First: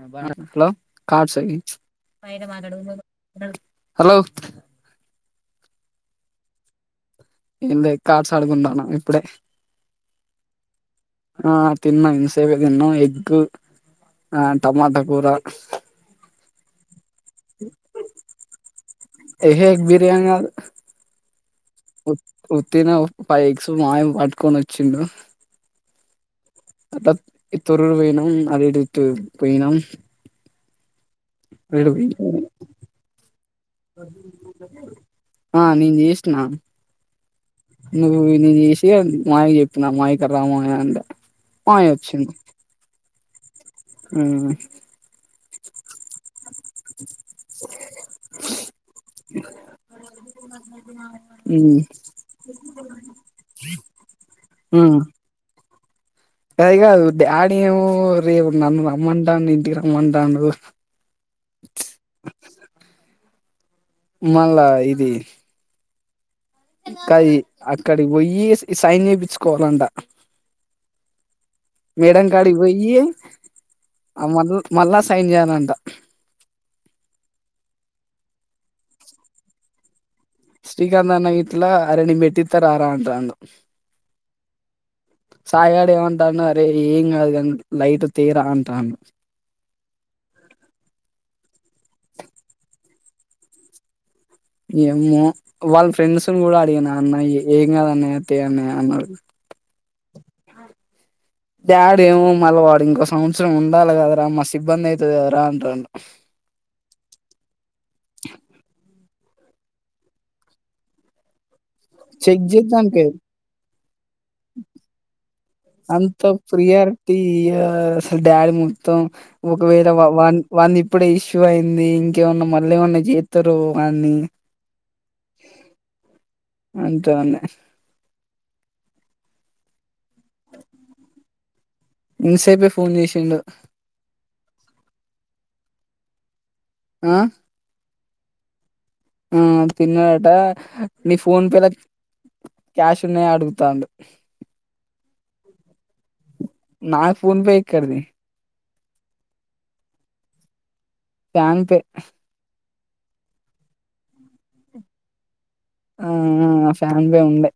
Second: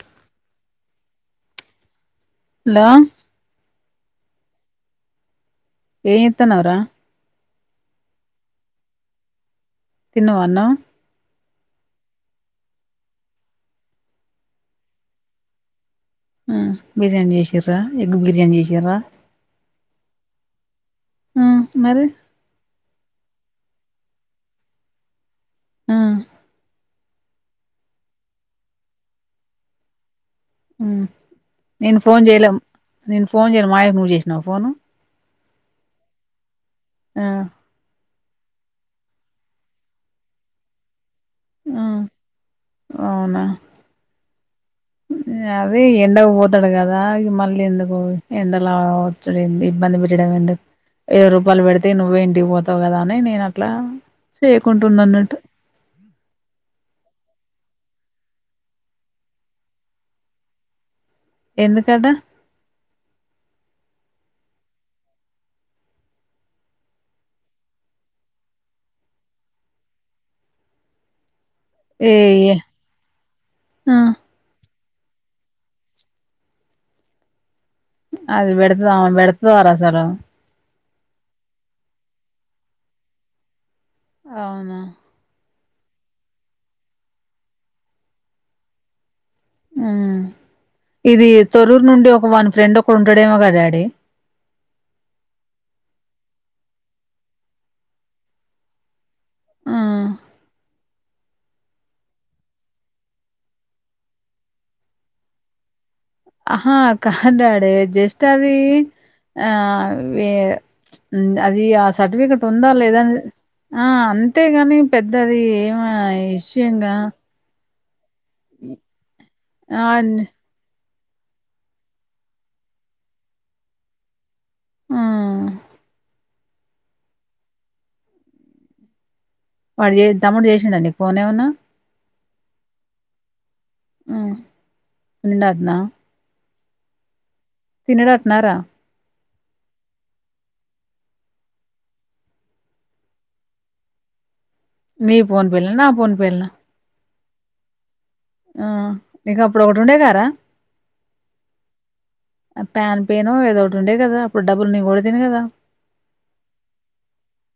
Hello hello hello ఏనేత్తనవ్ రా? ఏంలే కాట్స్ ఆడుకుందన్నా ఇప్పుడే తిన్నవాన్నం? ఆ తిన్న ఇన్సేపే తిన్నం ఎగ్గు, ఆ టమాటా కూర ఆహ్ బిర్యానీ చేసిర్రా. ఎగ్ బిర్యానీ చేసిర్రా? ఏహే ఎగ్ బిర్యానీ గాదు ఆ మరి ఉ ఉత్తినే పై ఎగ్స్ మ్యోయం పట్టుకొని వచ్చిండు. ఆ తాత ఈ తొర్రూర్ పోయనాం. మల్లితూ ఇతిటు పోయినాం. ఉహ్ అటు నేను పోయి ఫోన్ చెయ్యలేం. నేను ఫోన్ చెయ్యలే మాయన్కు నువ్వు జెష్నావా ఫోను. ఆ నీన్ జెస్కున ఆ నువ్వు నేన్ చేసి మాయాక్ చెప్పిన. మొయ్యీక రా మోయా అంటే ఆ మాయ వచ్చిండ్ అవునా ఉహ్ హు ఉహ్ హే ఇంగ అవే ఎండకు పోతాడు గాదా. మళ్ళీ ఎందుకు ఎండలా వచ్చుడు ఏంది. ఇబ్బంది పెట్టడంమే దుక్ ఇరవై రూపాయలు మ్మ్ పెడితే నువ్వే ఇటికి పోతావు గదా అని. నేను అట్లా సేయకుంటున్నాన్నట్టు. గాది గాదు డాడీ ఏమో రేపు నన్ను రమ్మంటండూ, ఇంటికి రమ్మంటండూ. ఎందుకటా. మళ్ళా ఇది అక్కడికి పోయి సైన్ చేపించుకోవాలంట ఏ మేడం ఏ కాడికీ పొయ్యి ఆ ఆమ మళ్ళా సైన్ చేయాలంట అది పెడతద ఆమె పెడతాద రా అసలు శ్రీకాంత్ అన్న గిట్ల అరె నేన్ పెట్టిత్త రారా అంటాండు అవునా సాయి గాడ్ ఏమంటన్నాడు ఏం గాదు రా లైట్ తెర అంటాన్నాడు మ్మ్ ఇది తొరూరు నుండి ఒక వాని ఫ్రెండ్ ఒకడు ఉండాడేమో కదా డాడీ ఏమో వాళ్ళ ఫ్రెండ్స్ ని గూడ అడిగిన అన్న ఏం కాదన్నయ్య తె అన్నయ్య అన్నడు మ్మ్ వాడు ఏమో మళ్ళీ వాడు ఇంకో సంవత్సరం ఉండాల కదరా మస్త్ ఇబ్బంది అయితాది కదరా అంటాండు ఆహా కాద్ డాడీ జస్ట్ అవి ఆ వే అది ఆ చెక్ సర్టిఫికెట్ ఉందా లేద చేద్దానికే అనేది ఆ అంతేగని పెద్దది ఏమ్ అంత విషయంగా ప్రియారిటీ అసలు డాడీ మొత్తం ఆ ఒకవేళ న్ వాన్ వాన్నీ ఇప్పుడ ఇష్యూ అయింది ఇంకేమన్నా మళ్ళీ ఏమన్నా జేత్తారో అనీ మ్మ్ ఇంకా ఏమన్నా వాడు చె నీ తమ్ముడు జెసిండ నీకు ఫోన్ ఏమన్నా ఇన్స్ పే ఫోన్ చేసిండు మ్మ్ ఉందాట్న ఆ తినడ అట్నారా మ్మ్ తిన్నాడట నీ ఫోన్ పేలో క్యాష్ ఉన్నయ అడుగుతాండు నీ ఫోన్ పే లో నా ఫోన్ పే లోనా నాకు ఫోన్ పే ఎక్కడిది మ్మ్ ఇక అప్పుడు ఒకటి ఉండే కదరా ప్యాన్ పే ప్యాన్ పేనొ ఏదో ఒకటి ఉండే కదా అప్పుడు డబ్బులు నీను కొడతిని కదా ఆ ఫ్యాన్ పే ఉండే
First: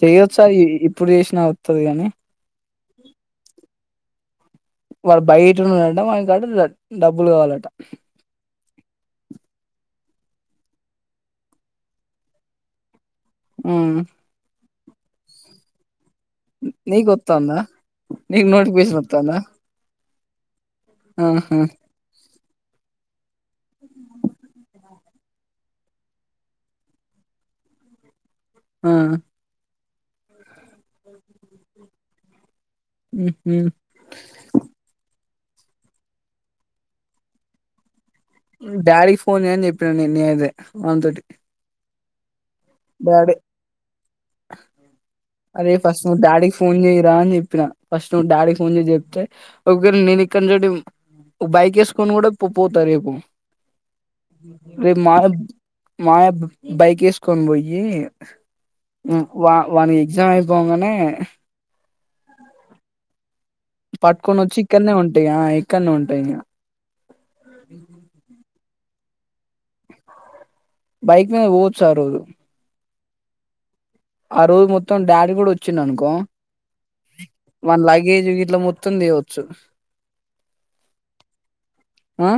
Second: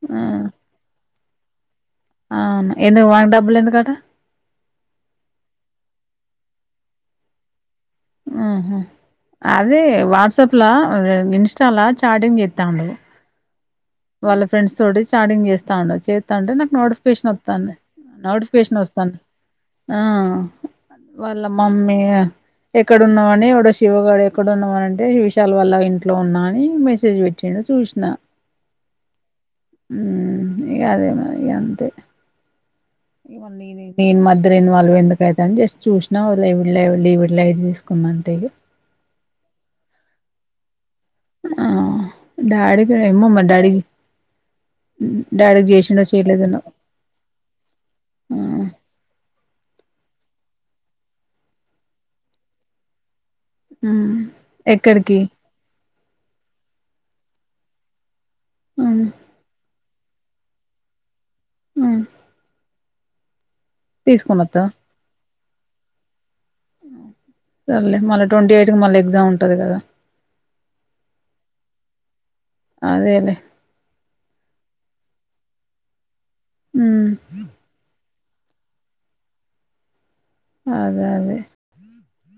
చేయచ్చా ఇప్పుడు చేసినా వత్తది కాని ఆ మ ఎందుకు వానికి డబ్బులు ఎందుకాట వాడు బయటఉన్నాడంట వానికంట డబ్బులు కావాలట ఉహు అదే వాట్సాప్లా ఇన్స్టా లా చాటింగ్ చెత్తండు ఆ, వాళ్ళ ఫ్రెండ్స్ తోటి చాటింగ్ చేస్తాండు చూత్తంటే నాకు నీకు నోటిఫికేషన్ వత్తాందా వత్తండే నీకు నోటిఫికేషన్ వస్తాండే వత్తాందా ఆ వాళ్ళ ఆహా మమ్మీ యా ఎక్కడున్నామని ఎవడో శివగడు ఎక్కడన్నామ అంటే విశాల వల్ల ఇంట్లో ఉన్నా అని మెసేజ్ పెట్టిండు చూసిన ఆ మ్మ్ ఇగ అదే మారి అంతే ఉహు నీను మధ్యా లో ఇన్వాల్వ్ ఎందుకు ఓపెన్ చేసి చూసిన ఎవరు లే ఎళడ్ళల [unintelligible] తీసుకుమని డాడీకి ఫోన్ చేయని చెప్పినాను నేను అదే వన్ తోటి చనిపొయినాది మా మా డాడీ నే ఔను అరే ఫస్ట్ నువ్ డాడీకి చేయలేదనో ఫోన్ చేయ్యరా అని చెప్పినా ఫస్ట్ నువ్వు ఆ డాడీకి ఫోన్ చేసి చెప్తే ఒక వేళ నేను ఫోన్ చేయడమే బైక్ వేసుకొని కూడా పోతారు ఏమో ఉమ్ ఎక్కడికి రెల్నాడ్ మాబ్ బైకేసుకోన్ బొయ్యి ఉమ్ వా వాని జం అయిపోవంగనే ఉమ్ తీసుకొని పట్ట్కోనొచ్చి వస్తావా ఇక్కడనే ఉంటాయి ఆ ఇక్కడనే ఉంటాయి సర్లే మళ్ ట్వంటీ ఎయిట్ క మళ ఎగ్జామ్ ఉంటది కదా బైక్ మీద పోచ్చారు అదేలే రోజు మొత్తం డాడీ గుడొచ్చిండనుకో ఉమ్ వాని లగేజ్ ఇల్ల మొత్తం తేవచ్చు అదే అదే ఆ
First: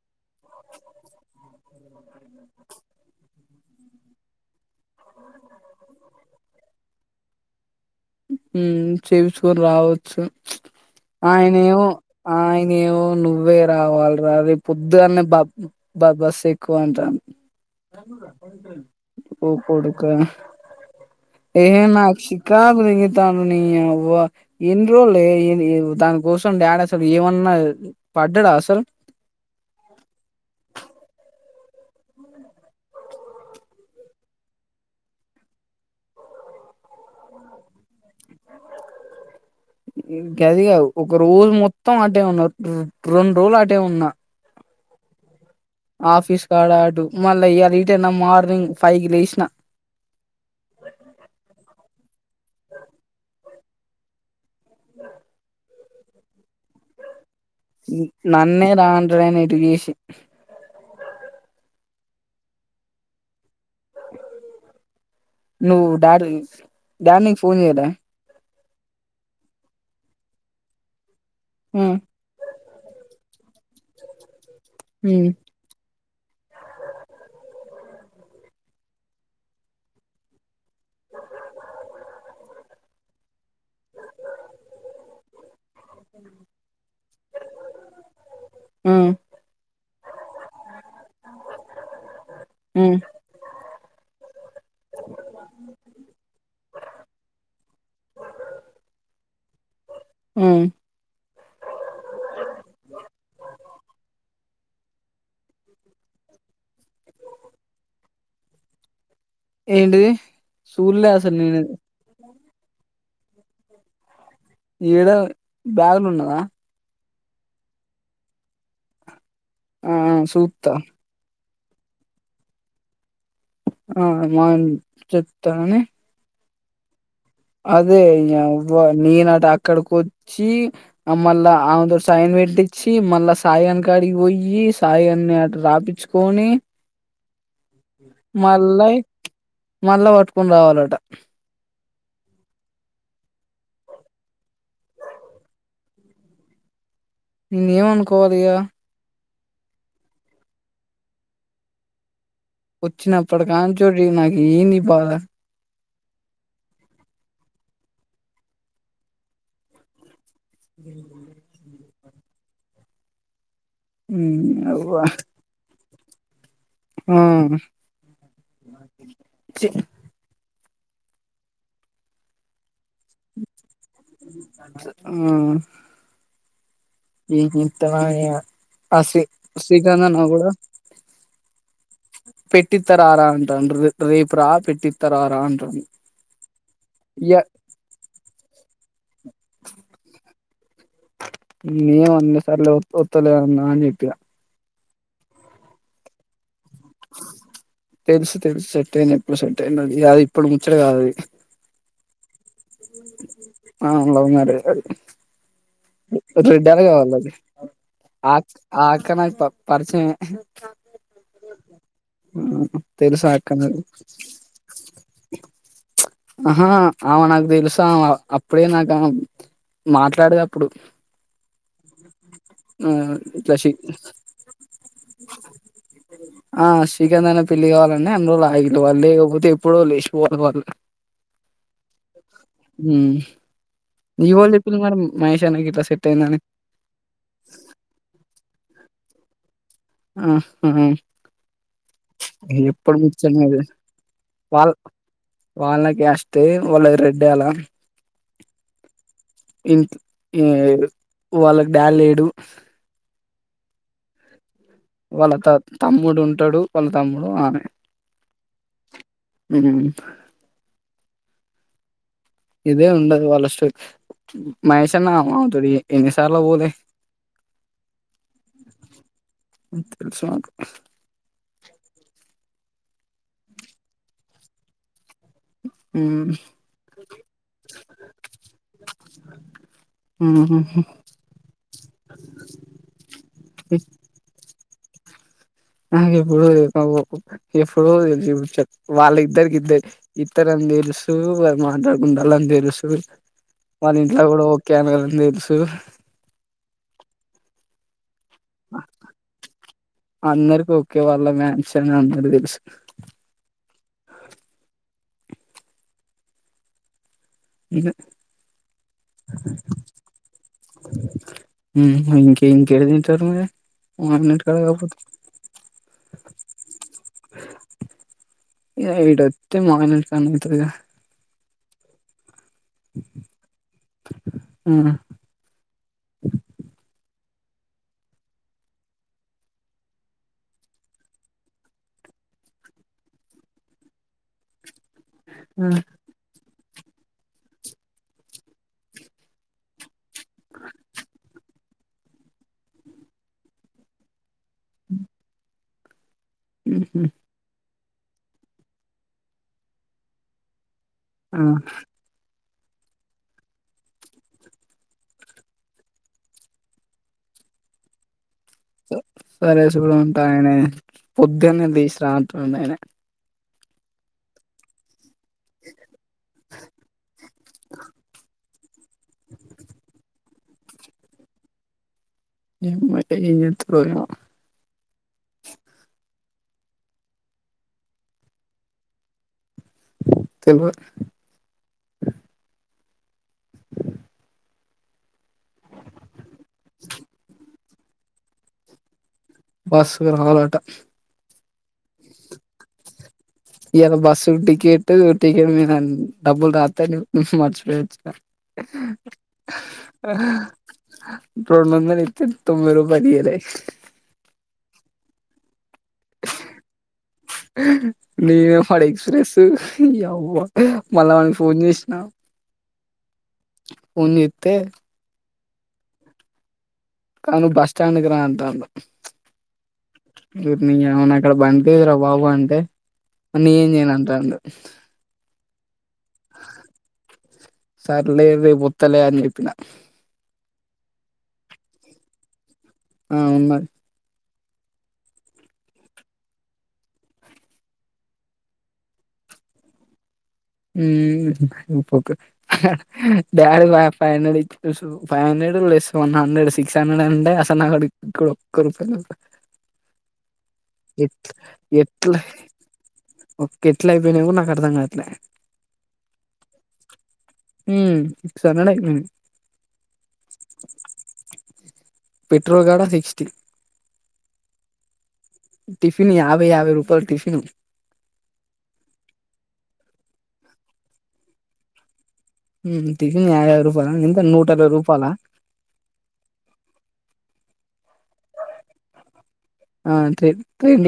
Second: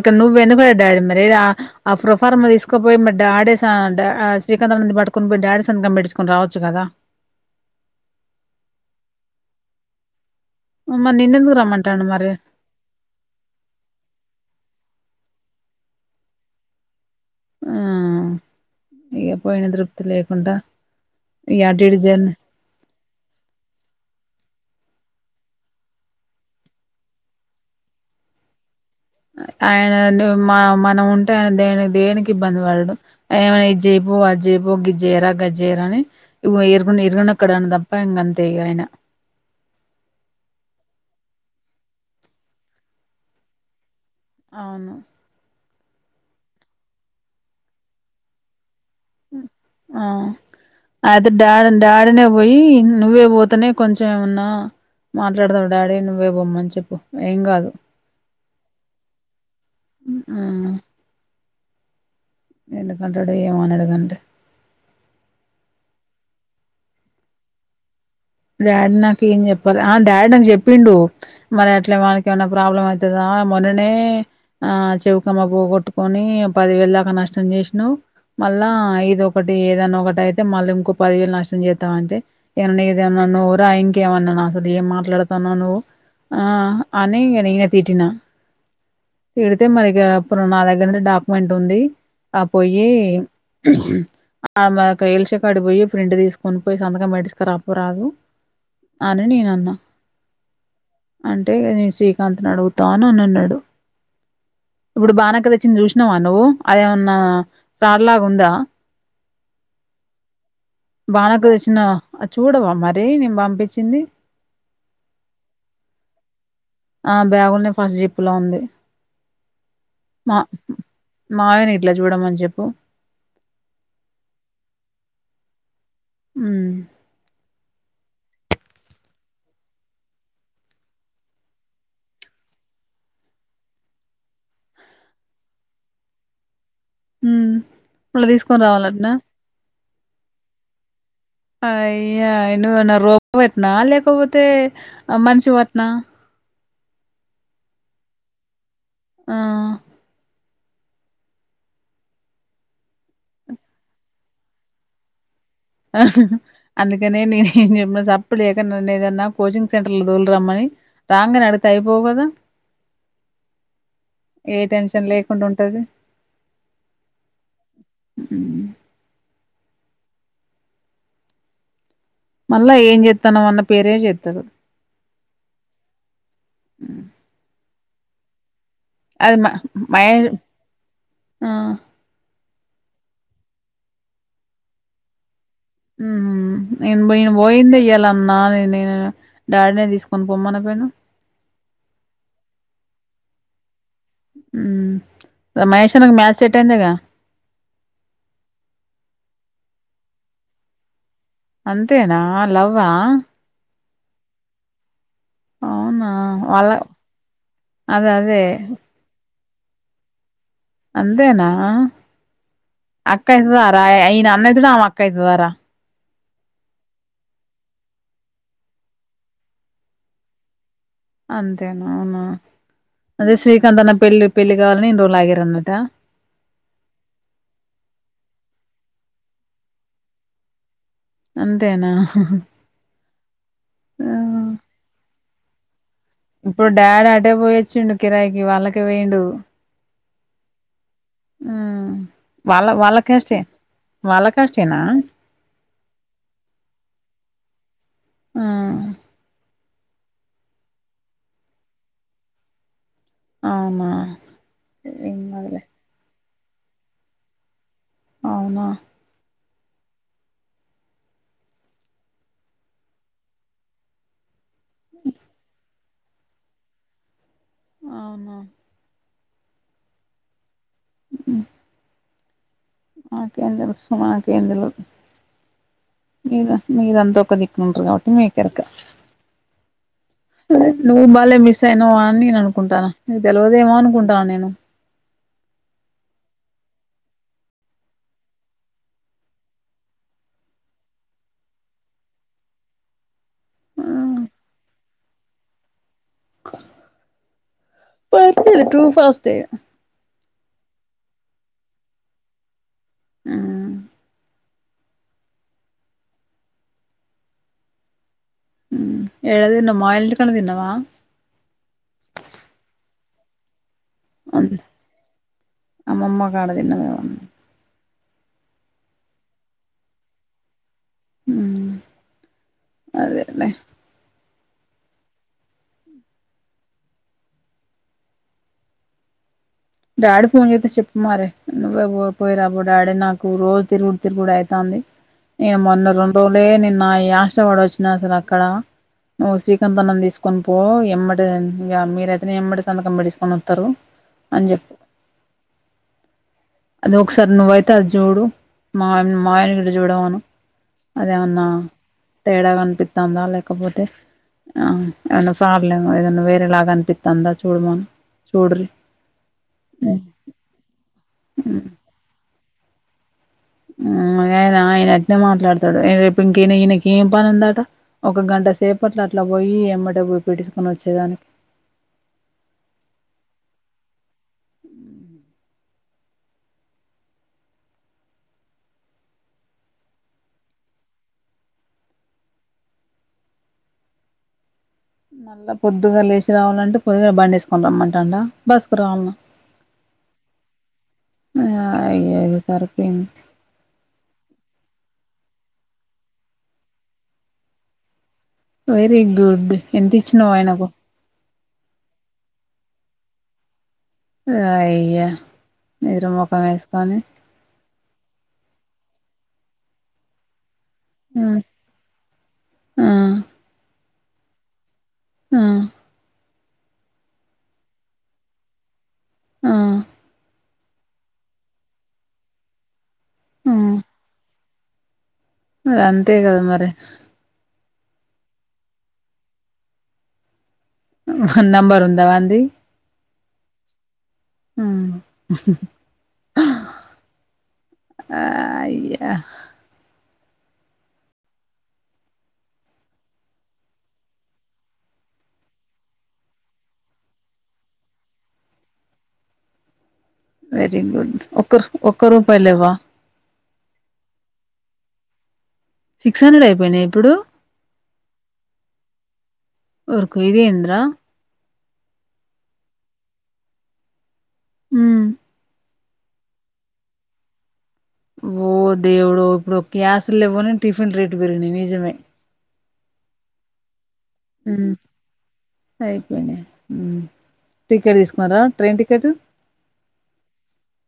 ఇక్కడ నువ్వెందుకున్ డాడీ మరి ఆ ప్రొఫార్మ్ తీసుకపోయి మ డాడే స డె శ్రీకాంతమ్మ కుని బొయ్ డాడి సంతకం పెట్చుకొని రావచ్చు గదా మ్మ్ చేపిచుకొని రావచ్చు ఉమ్ ఆయినేవో ఆయినేవో నువ్వే రావాలిరా రాది పొద్దుగాన్నే బ బ బసెక్కు అంటాను ఆ ఇక ఓ పోయిన తృప్తి కొడుక లేకుండా ఈ ఏహే అటు ఇటు నాక్ జర్నీ క్షికా తాండు నీయవ్వ ఎన్న్ రోల్లే ఏమి దాని కోసం డాడ్ అసలు ఏమన్న పడ్డడా అసలు ఆయన మనముంటే ఆయన దే దేనికి ఇబ్బంది బడడు ఇది బో అజ్జైబో గిజ్జైరా గజ్జైరా అని ఇగో ఇరుగున్ ఇరుగునక్కనండన్ ఇంకదిగాదు రోజు మొత్తం అటే ఉన్నా రొండు రోజులు అటే ఉన్నా అవును ఆఫీస్ కాడ అడు మళ్ళ ఇయాల ఇటే నా మార్నింగ్ ఫైవ్ కి లేసినా ఆ అది డాడన్ డాడినే పొయ్యి నువ్వే పోతేనే కొంచెం ఏమన్నా మాట్లాడదావు డాడీ నువ్వే పొమ్మని చెప్పు ఏం కాదు నన్నే రాండ్రన్ ఇటుగేసి ఎందుకంటడు ఏమో నడుగండే డాడ్ డాడ్ నీకు ఫోన్ చేయడా డాడీ నాకేం జెప్పలే ఆ డాడ్ నాకు జెప్పిండు మరి ఉ అట్లే వానికేన్నా ప్రాబ్లమ్ అయితా మొన్ననే ఆ ఉ చెవుకమ్మ పోగొట్టు కోని పదివేలు దాకా నష్టం చేషినవ్ మళ్ళా ఇదొకటి ఏదైన్న ఒకటైతే మళ్ళింకో పదివేలు నష్టం చేత్త అంటే అదేన్నా నోరా ఇంకేమన్నన అసలు ఏం మాట్లాడతాన్నా నువ్వు ఆ అని ఇంగ నేంగ తిట్టిన ఉ పెడితే మరిగ అప్పుడు నా దగ్గర ను డాక్యుమెంట్ ఉంది ఆ ఉ పొయ్యి ఆమె కైల్చే కాడి పొయ్యి ప్రింట్ తీస్కోని పొయ్ సంతకం పెడిసుకురా అని నేనన్న ఆ అంటే నే శ్రీకాంత్ని అడుగుతా ననన్నాడు ఇప్పుడు బానక్క తెచ్చింది చూసినావా నువ్వు అదేమన్నా ఫార్ లాగుందా ఏంటి సూర్ల అసలు నేను తెచ్చిన అది చూడవా మరి నిను పంపించింది ఈడ బ్యాగు లున్నదా ఆ బ్యాగుల్నే ఫస్ట్ జిప్పు లో ఉంది ఆ సూత్త మావైని ఇట్ల జూడమని చెప్పు ఆ మావైన్ చెప్తాని మ్మ్ అదే నీయవ్వ నేనట అక్కడికొచ్చి మళ్ళా ఆమెతోటి సైన్ పెట్టిచ్చి మళ్ళ సాయిగాని కాడికి పోయి సాయిగాన్ని అటు రాపిచ్చుకొని ఉమ్ మళ్ళ తీసుకొని మళ్ళా రావాలట్నా మళ్ళా పట్టుకొని రావాలట అయ్యా నువ్వేమైనా రోబ్ వట్నా లేకపోతే మనిషివట్నా నేను ఏమనుకోవాలి ఇగ ఆ వచ్చినప్పటి కాంచోల్లి నాకు ఏందీ బాధ అందుకనే నేనేం చెప్పిన సప్పుడుచేక నన్నేదన్న కోచింగ్ సెంటర్ల తోలు రమ్మని రాంగనె అడుగుతే అయిపోవు గదా నీ ఏ యవ్వ టెన్షన్ లేకుండ ఉంటది ఆ చీ మళ్ళ ఏం చెత్తన్నావ్ అన్న పే అట్ల ఆ ఏం చెత్తనో ఏమో ఆ శ్రీ అది మ శ్రీకాంత్ అన్న మహేష్ కూడా ఆ పెట్టిత్త రారా అంటాండు ర్ రేపురా పెట్టిత్త రారా అంట ఉమ్ ఎం పోయింద ఇయ్యాలన్నా నాదైన నీదైన ఇంకేం అన్లే సార్లే ఒత్తలే అన్నా అని చెప్పినా ఉమ్ మహేష్ అన్నకు మ్యాథ్స్ చెప్ తెలుసు తెలుసు సెట్ అయిండు ఎప్పుడో సెట్ అయిండు ఆడు ఇగ అది ఇప్పుడు ముచ్చట కాదది అంతేనా లవ్వా ఆ లవ్ మ్యారేజ్ వాడిది అవునా వాళ్ళ రెడ్యాలేగ వాళ్ళది అదే ఆ అదే ఆ ఆక్క నాకు ప పరిచయమే అంతేనా తెలుసు అక్క ఆ నాకు ఐతదారా ఈయన అన్నయితడు ఆమె అక్క అయితదారా ఆహా ఆమ నాకు తెలుసామా అప్పుడే నాకామ మాట్లాడేది అప్పుడు అంతేనా అవునా ఆ అదే ఇట్లా సి శ్రీకాంత్ అన్న పెళ్ళి పెళ్లి కావాలని ఇన్ని రోజులు ఆగిరన్నట ఆ శ్రీకాంత్ అన్న పెళ్లి కావాలనే అన్ని రోజులు ఆగిళ్ళు వాళ్ళు లేకపోతే ఎప్పుడో లేసిపోవు వాళ్ళు అంతేనా ఉమ్ నీకెవల్ చెప్పిళ్ళు మరి మహేశ్ అన్న గిట్ల సెట్ అయిందని? ఇప్పుడు డాడి అటే పోయి వచ్చిండు కిరాయికి వాళ్ళకే పోయిండు ఆహ ఆ వాళ్ళ ఎప్పుడు వాళ్ళ కాస్టే ముచ్చట్నో అది వాళ్ళ వాళ్ళ క్యాస్ట్ ఏ వాళ్ళది రెడ్యాల ఆ ఇంట్ ఈ వాళ్ళకి డాడీ లేడు అవునా ఏం వాళ్ళ త కాదులే తమ్ముడు ఉంటడు వాళ్ళ తమ్ముడు ఆమె అవునా ఉమ్ ఇదే ఉండదు వాళ్ళష్ట మహేశన్న వాళ్ళతోటి ఎన్నిసార్ల పోలే అవునవును తెలుసు నాకు మాకేం తెల్సు మాకేం తెల్వద్ హ్మ్. మీరా మీరంత ఒక దిక్కున ఉంటరు కాబట్టి మీకెరక హుహు. [inaudible] నువ్వు బలే మిస్ అయినవా అని నేను అనుకుంటాన నీకు తెలవదేమో అనుకుంటాన నేను అ ఎప్పుడు ఇప్పుడు చ వాళ్ళ ఇద్దరికిద్ద ఇతరం తెలుసు వాళ్లు మాట్లాడుకుంటాళ్లు అని తెలుసు వాళ్ళ ఇంట్ల కూడా ఓకే అన్నారని తెలుసు [inaudible] పర్లేదు టూ ఫాస్ట్ అందరికి ఒకే వాళ్ళ మ్యాన్స్ అని అందరికీ తెలుసు ఆ ఇను ఏడ తిన్నావ్ మా ఇంటికాడ తిన్నావా ఇంక ఇంకడాతే చర్ముదే అమ్మమ్మ కాడ తిన్నదేమో ఇగ ఇటు వస్తే మామయుల్లా ఇంటికాడనే ఉంటదిగా అదేలే ఆ డాడీ ఫోన్ చేస్తే చెప్పు మారే నువ్వే పో పోయి రాపో డాడీ నాకు రోజు తిరుగు తిరుగుడు అవుతంది ఇగ మొన్న రెండ్రోలె నిన్న నా ఆయాష్టవాడ వచ్చినా అసలు అక్కడ నువ్వు శ్రీకాంత అన్న తీసుకొని పో ఎమ్మటె ఇంక మీర అయితేనే ఎమ్మటే సంతకం పెట్టించుకుని వస్తారు అని చెప్ అ [unintelligible] అది ఒకసారి నువ్వైతే అది చూడు మా మామయ్యని కూడా చూడమాను ఆ అదేమన్నా తేడాగా అనిపిస్తాందా లేకపోతే ఆ ఏదన్నా ప్రాబ్లం ఏదన్నా వేరేలాగా అనిపిస్తాఅందా చూడుమను సరే చూడు ఉంటా ఆయన పొద్దున్నే తీసిరా అంటుండు ఆయనే యన ఆయనే అట్నే మాట్లాడతాడు ఈన ఈయనకి ఏం పని ఉందట ఒక గంట సేపట్ల అట్లా పోయి ఎమ్మటే పెట్టించుకొని వచ్చేదానికి ఏం చేస్తాడో ఏమో తెలవదు మళ్ళా పొద్దుగాల లేచి రావాలంటే పొద్దుగాల బండి వేసుకుని రమ్మంటాండా బస్సుకు రావాల్నా బస్సుకు రావాలట ఆ అయ్యయ్యో సరిపోయింది ఇయ్యాల బస్సు టికెట్ టికెట్ మీద డబ్బులు రాత్తే నేన్ మర్చిపోయావొచ్చిన వెరీ గుడ్ ఎంత ఇచ్చినవ్ ఆయనకు రెండు వందలు ఇస్తే తొంభై రూపాలు ఇయ్యలే అయ్యా నిద్ర మొఖం వేసుకొని నే వాడు ఎక్స్ప్రెస్ అ మళ్ళా ఆ వానికి ఫోన్ చేసినా ఆ ఫోన్ చేస్తే ఉమ్ కాను బస్టాండ్కు రా అంటాండు ఆ రేపు నీ అవ్వ నా కాడ బండి లేదురా బాబు అంటే మరి నేనేం చేయ అంటాండు అంతే కదా మరే సర్లే రేపు వస్తలే అని చెప్పిన నంబర్ ఉందా వానిది ఆ ఉన్నది ఉమ్ ఆ అయ్యా డాడీ ఫైవ్ హండ్రెడ్ ఇచ్చు ఫైవ్ హండ్రెడ్ [unintelligible] అన్న వన్ హండ్రెడ్ సిక్స్ హండ్రెడ్ అంటే అసలు నాకాడా ఇక్కడ ఒక్క రూపాయి లేదు. వెరీ గుడ్ ఎట్ ఒక్క ఒక్క ఎట్ల రూపాయి లేవా ఒకే ఎట్లా అయిపోయినయో కూడా నాకు అర్థం కా ట్లె సిక్స్ హండ్రెడ్ ఐపేయ్నాయ ఇప్పుడు ఉమ్ సిక్స్ హండ్రెడ్ అయిపోయింది ఒరకో ఇదేంద్రా? పెట్రో కాడ సిక్స్టీ ఉమ్ టిఫిని యాభై యాభై రూపాల్ టిఫిను ఓ దేవుడో ఇప్పుడు గ్యాస్లు లేవ్వని టిఫిన్ రేట్లు పెరిగినయి నిజమే ఊహు టిఫిన్ యాభైఐదు రూపాలు అంటే నూటఇరవై రూపాల అయిపోయినయ్ టికెట్ తీసుకున్నారా ట్రైన్ టికెటు ఆ ట్రైన్ ట్రైన్